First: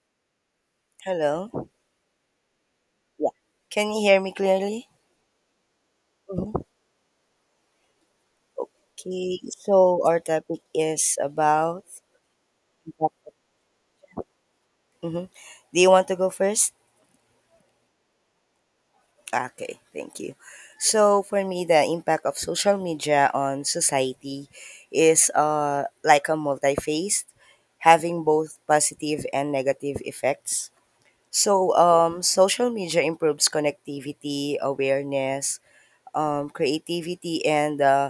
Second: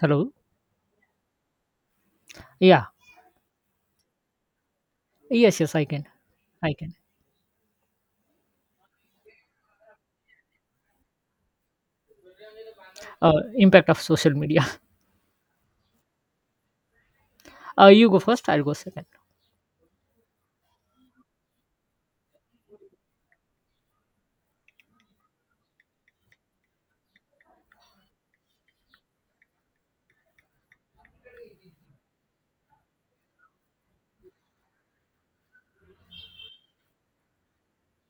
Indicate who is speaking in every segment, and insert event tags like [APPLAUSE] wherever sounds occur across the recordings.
Speaker 1: Hello?
Speaker 2: Hello.
Speaker 1: Yeah.
Speaker 2: Yeah. Can you hear me clearly?
Speaker 1: Yes, yes, I can.
Speaker 2: Mhm.
Speaker 1: I can.
Speaker 2: Okay. So our topic is about.
Speaker 1: Impact of social media. [LAUGHS]
Speaker 2: Mhm. Do you want to go first?
Speaker 1: You go first, I'll go second.
Speaker 2: Okay. Thank you. So for me, the impact of social media on society is like a multi-faced, having both positive and negative effects. Social media improves connectivity, awareness, creativity, and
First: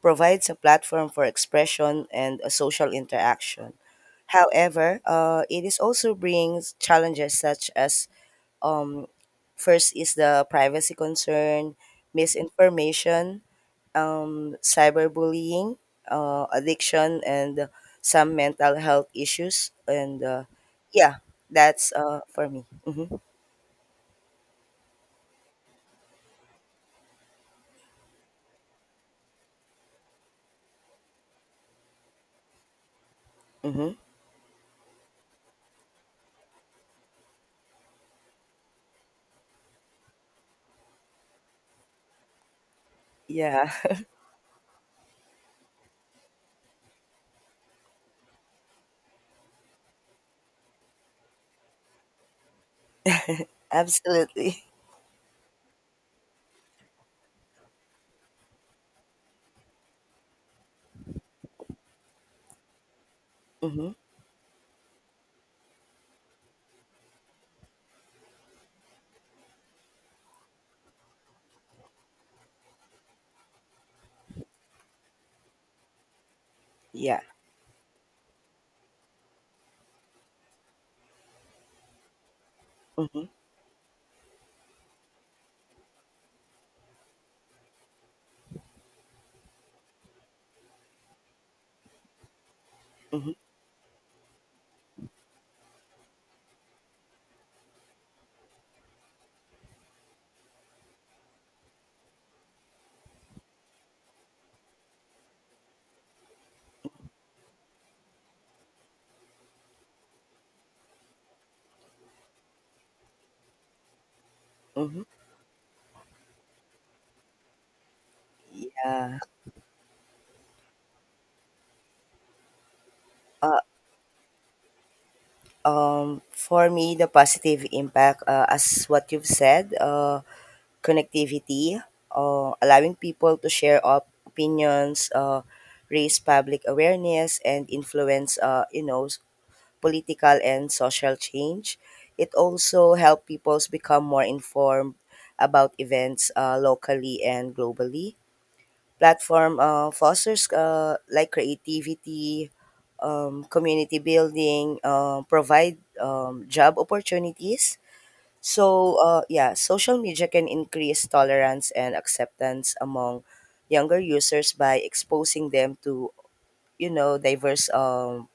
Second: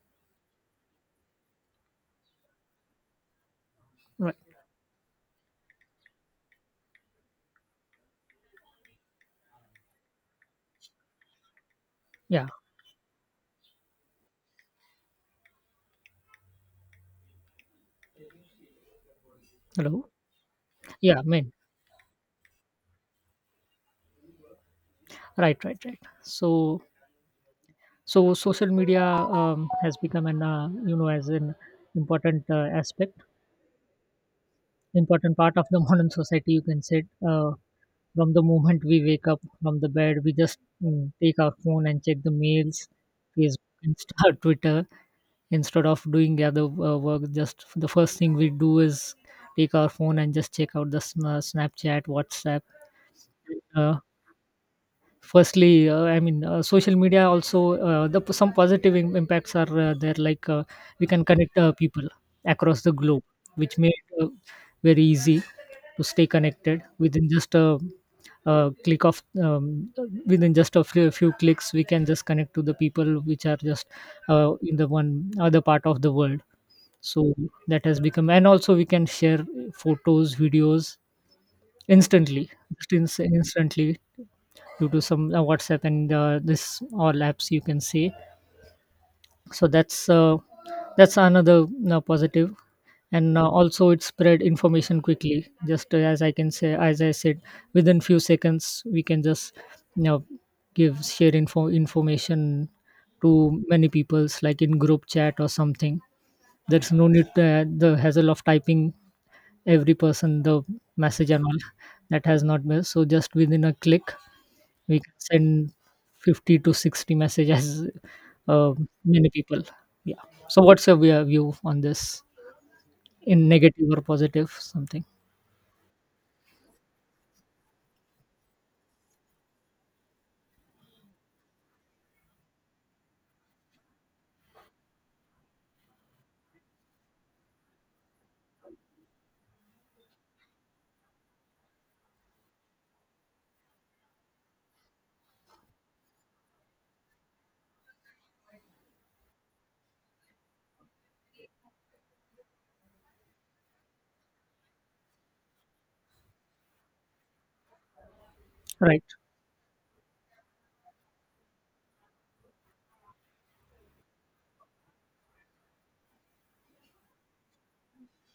Speaker 2: provides a platform for expression and a social interaction.
Speaker 1: Right.
Speaker 2: However, it is also brings challenges such as um, first is the privacy concern,
Speaker 1: Yeah.
Speaker 2: misinformation, cyberbullying, addiction, and some mental health issues.
Speaker 1: Hello?
Speaker 2: And Yeah,
Speaker 1: Yeah, man.
Speaker 2: that's for me.
Speaker 1: Right, right, right. So social media has become an, you know, as an important aspect,
Speaker 2: Hmm
Speaker 1: important part of the [LAUGHS] modern society, you can say. From the moment we wake up from the bed, we just take our phone and check the mails,
Speaker 2: Yeah,
Speaker 1: Facebook, Insta, [LAUGHS] Twitter, instead of doing other work just the first thing we do is take our phone and just check out Snapchat, WhatsApp.
Speaker 2: [LAUGHS]
Speaker 1: Uh,
Speaker 2: absolutely.
Speaker 1: firstly I mean Social media also, some positive impacts are there, like we can connect people across the globe, which
Speaker 2: hmm
Speaker 1: made very easy to stay connected within just a click of within just a few clicks we can just connect to the people which are just in the one other part of the world.
Speaker 2: Yeah.
Speaker 1: So that has become, and also we can share photos, videos instantly, just
Speaker 2: hmm
Speaker 1: instantly due to some WhatsApp and this all apps you can see. So that's uh, that's another positive,
Speaker 2: hmm
Speaker 1: and also it spread information quickly. Just as I can say, as I said, within few seconds we can just you know give share info information to many people's, like in group chat or something. There's no need to, the hassle of typing every person the message and all that has not been, so just within a click we
Speaker 2: hmm
Speaker 1: can send 50 to 60 messages [LAUGHS] uh,
Speaker 2: Yeah.
Speaker 1: many people, yeah. So what's your view on this, in negative or positive something?
Speaker 2: For me, the positive impact, as what you've said, connectivity, allowing people to share opinions, raise public awareness, and influence, you know, political and social change. It also help people become more informed about events locally and globally. Platform fosters like creativity, community building, provide job opportunities. So,
Speaker 1: Right,
Speaker 2: yeah, social media can increase tolerance and acceptance among younger users by exposing them to, you know, diverse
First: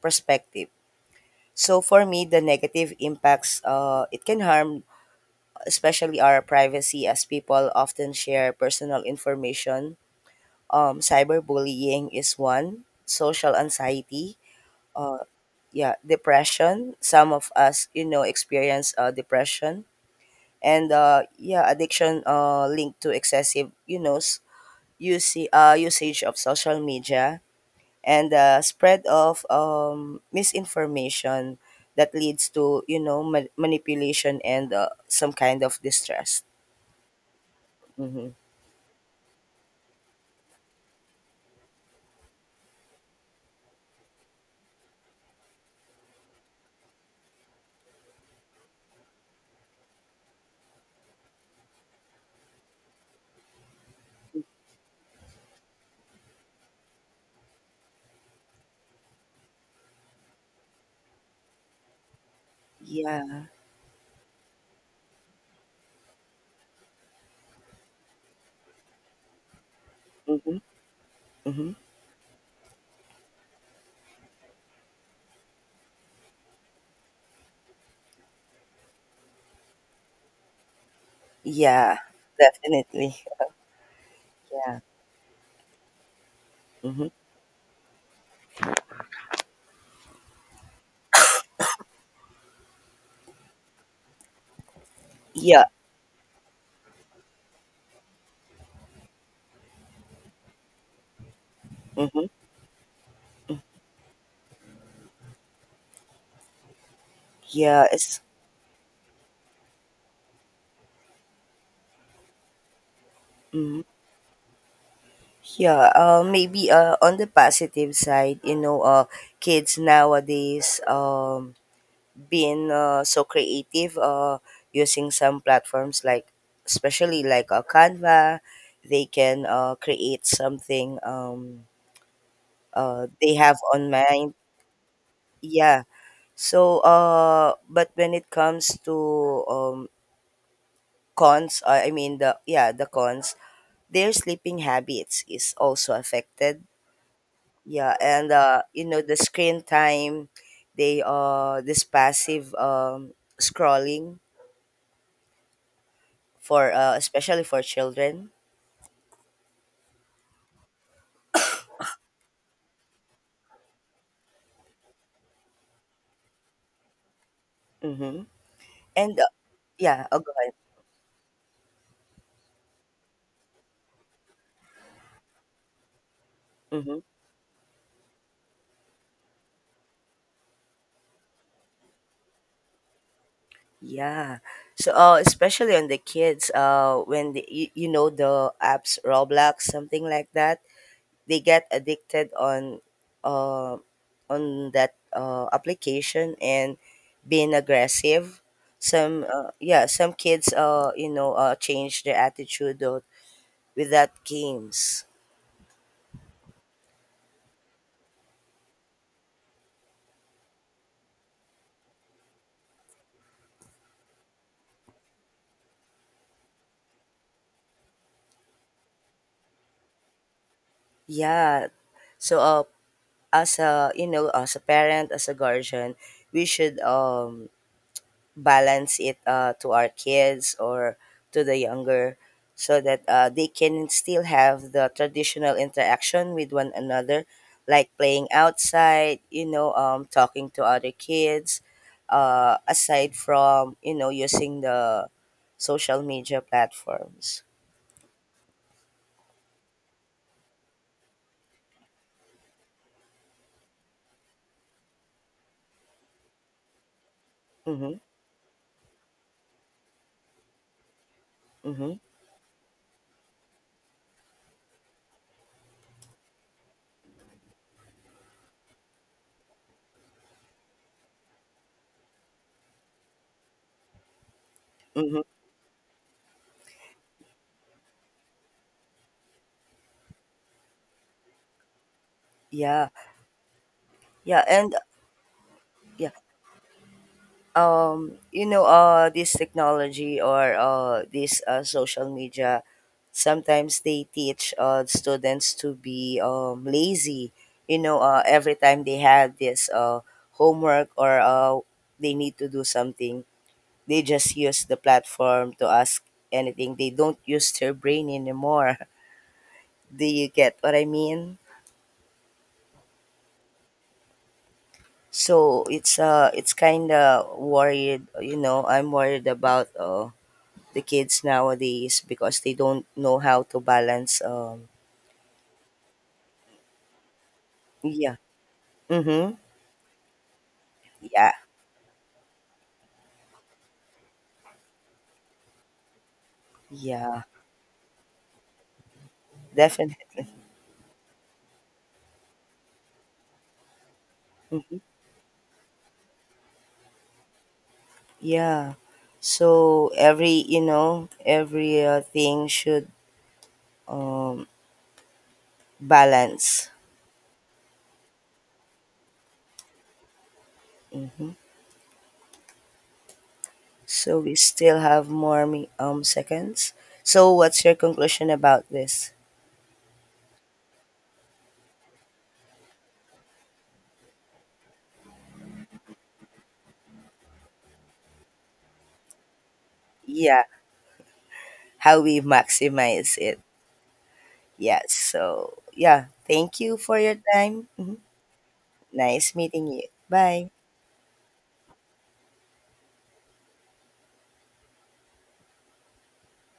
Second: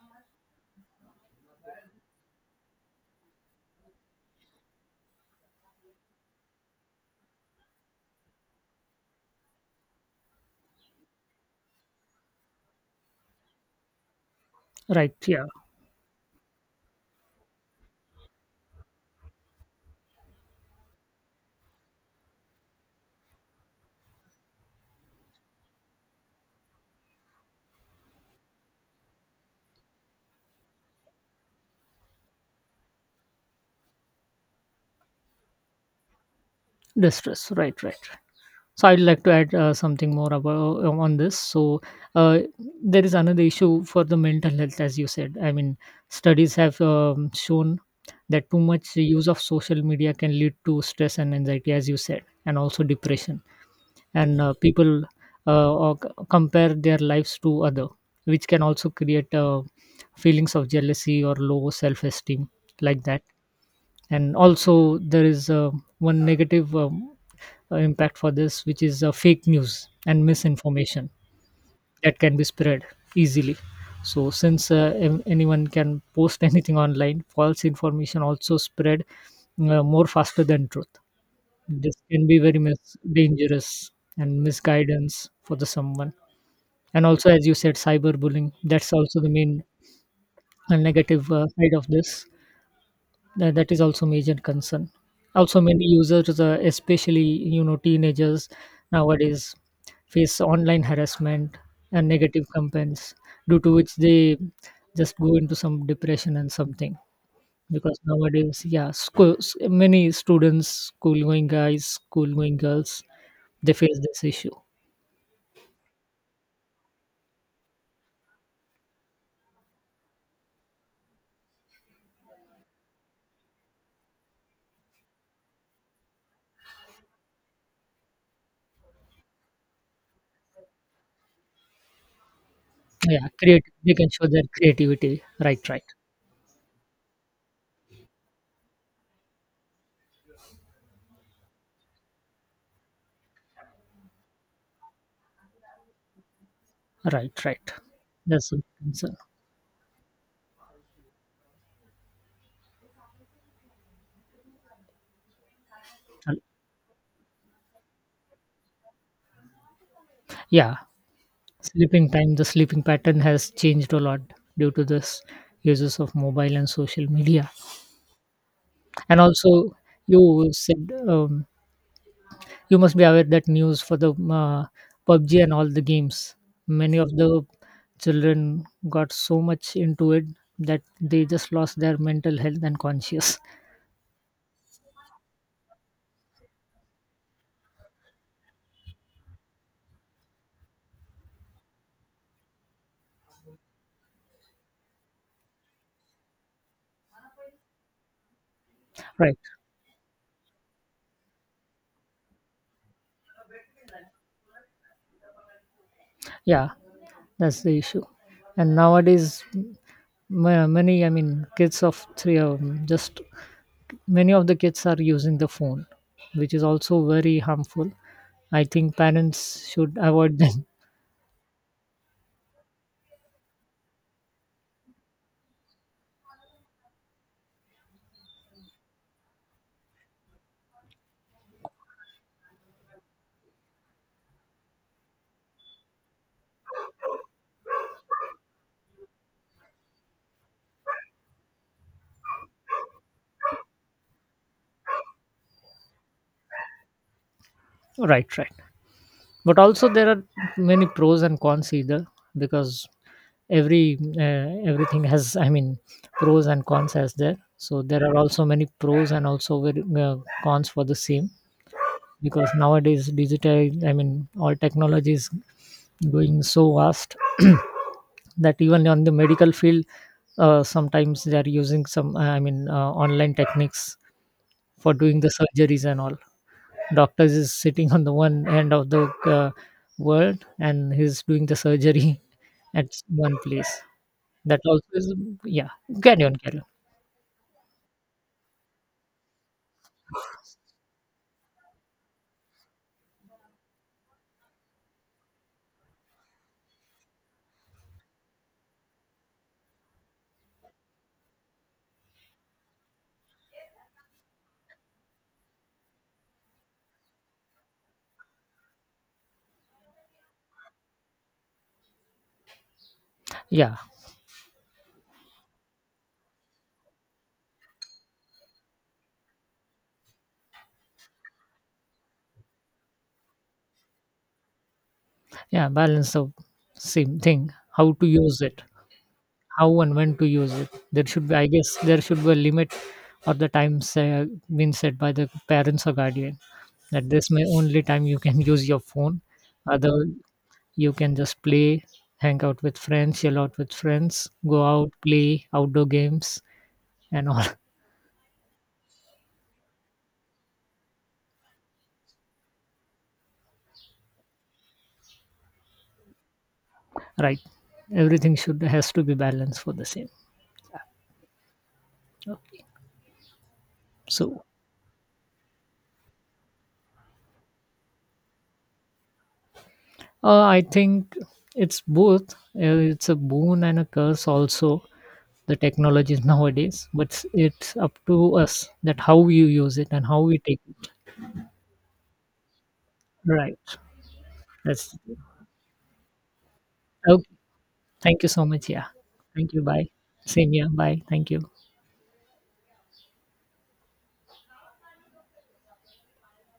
Speaker 2: perspective. So for me, the negative impacts it can harm, especially our privacy, as people often share personal information. Cyberbullying is one. Social anxiety,
Speaker 1: right,
Speaker 2: uh,
Speaker 1: yeah.
Speaker 2: yeah, depression, some of us you know experience depression and yeah, addiction linked to excessive you know usage of social media and the spread of misinformation that leads to you know manipulation and some kind of distress.
Speaker 1: Distress, right, right.
Speaker 2: Mm-hmm.
Speaker 1: So I'd like to add something more about on this. So uh, there is another issue for the mental health, as you said. I mean, studies have shown that too much use of social media can lead to stress and anxiety, as you said, and also depression. And people compare their lives to other, which can also create feelings of jealousy or low self-esteem, like that.
Speaker 2: Yeah.
Speaker 1: And also there is one negative. Impact for this, which is fake news and
Speaker 2: Mm-hmm.
Speaker 1: misinformation
Speaker 2: Mm-hmm.
Speaker 1: that can be spread easily. So, since anyone can post [LAUGHS] anything online, false information also spread more faster than truth. This
Speaker 2: Yeah.
Speaker 1: can be very
Speaker 2: Definitely.
Speaker 1: dangerous and
Speaker 2: Yeah.
Speaker 1: misguidance for the someone. And
Speaker 2: Mm-hmm.
Speaker 1: also, as you said, cyberbullying. That's also the main negative side of this, that is also major concern. Also
Speaker 2: Yeah.
Speaker 1: many users especially you know teenagers nowadays face online harassment and
Speaker 2: Mm-hmm.
Speaker 1: negative campaigns, due to which they just go into some depression and something.
Speaker 2: Yeah,
Speaker 1: Because
Speaker 2: it's.
Speaker 1: nowadays, yeah, schools, many students, school going guys, school going girls, they
Speaker 2: Mm-hmm.
Speaker 1: face this issue.
Speaker 2: Yeah, maybe on the positive side, you know, kids nowadays being so creative using some platforms like, especially like Canva, they can create something
Speaker 1: Yeah,
Speaker 2: they have
Speaker 1: create,
Speaker 2: on
Speaker 1: they can show
Speaker 2: mind.
Speaker 1: their creativity, right,
Speaker 2: Yeah.
Speaker 1: right.
Speaker 2: So, but when it comes to cons, I mean the yeah the cons, their sleeping habits is also affected.
Speaker 1: Right, right.
Speaker 2: Yeah, and
Speaker 1: That's a
Speaker 2: you know the
Speaker 1: concern.
Speaker 2: screen time, they this passive scrolling for especially for children.
Speaker 1: Yeah. Sleeping time, the sleeping pattern has changed a lot due to this uses of mobile and social media.
Speaker 2: Mm-hmm. And
Speaker 1: And also,
Speaker 2: yeah, I'll go
Speaker 1: you
Speaker 2: ahead.
Speaker 1: said, you must be aware that news for the PUBG and all the games,
Speaker 2: Mm-hmm.
Speaker 1: many of the children got so much into it that they just lost their mental health and conscious. [LAUGHS]
Speaker 2: Yeah. So especially on the kids when you know the apps Roblox something like that, they get addicted uh, on that application and being aggressive, some
Speaker 1: Right.
Speaker 2: yeah some kids change their attitude though with that games.
Speaker 1: Yeah, that's the issue. And nowadays, many, I mean, kids of three, just many of the kids are using the phone, which is also very harmful. I think parents should avoid them.
Speaker 2: Yeah, so as a you know as a parent as a guardian, we should balance it to our kids or to the younger, so that they can still have the traditional interaction with one another, like playing outside you know talking to other kids, aside from you know using the social media platforms.
Speaker 1: [LAUGHS] Right, right. But also there are many pros and cons either, because every everything has, I mean, pros and cons as there. So
Speaker 2: Mm-hmm.
Speaker 1: there are also many pros and also very, cons for the same,
Speaker 2: Mm-hmm.
Speaker 1: because nowadays digital, I mean all technology is going so fast [CLEARS THROAT] that even on the medical field, sometimes they are using some online techniques for
Speaker 2: Mm-hmm.
Speaker 1: doing the surgeries and all. Doctors is sitting on the one end of the world and he's doing the surgery [LAUGHS]
Speaker 2: Yeah.
Speaker 1: at one place.
Speaker 2: Yeah,
Speaker 1: That
Speaker 2: and
Speaker 1: also is, yeah,
Speaker 2: yeah,
Speaker 1: carry on.
Speaker 2: you know this technology or this social media sometimes they teach students to be lazy, you know every time they have this homework or they need to do something, they just use the platform to ask anything, they don't use their brain anymore. [LAUGHS] Do you get what I mean?
Speaker 1: Yeah.
Speaker 2: So it's kind of worried, you know, I'm worried about the kids nowadays because they don't know how to balance.
Speaker 1: Yeah, balance of same thing, how to
Speaker 2: Yeah.
Speaker 1: use it,
Speaker 2: Mhm.
Speaker 1: how and when to use it. There should
Speaker 2: Yeah.
Speaker 1: be, I guess, there should be a limit or the time say, been set by the parents or guardian, that
Speaker 2: Yeah.
Speaker 1: this may only time you can use your phone. Other,
Speaker 2: Definitely. [LAUGHS]
Speaker 1: you can just play, hang out with friends, chill out with friends, go
Speaker 2: Mhm.
Speaker 1: out, play outdoor games and all.
Speaker 2: Yeah. So every, you know, every thing should um balance.
Speaker 1: [LAUGHS] Right, everything should has to be balanced for the same.
Speaker 2: Mhm.
Speaker 1: Okay.
Speaker 2: So we
Speaker 1: so
Speaker 2: still have more seconds. So what's your conclusion about this?
Speaker 1: I think it's both, it's a boon and a curse also, the technologies nowadays, but it's up to us that how you use it and how we
Speaker 2: Yeah,
Speaker 1: take it.
Speaker 2: how we maximize it.
Speaker 1: Right.
Speaker 2: Yes.
Speaker 1: That's
Speaker 2: So, yeah, thank you for your
Speaker 1: okay.
Speaker 2: time. Mhm.
Speaker 1: Thank you so much. Yeah.
Speaker 2: Nice
Speaker 1: Thank you.
Speaker 2: meeting
Speaker 1: Bye.
Speaker 2: you. Bye.
Speaker 1: Same here. Bye. Thank you.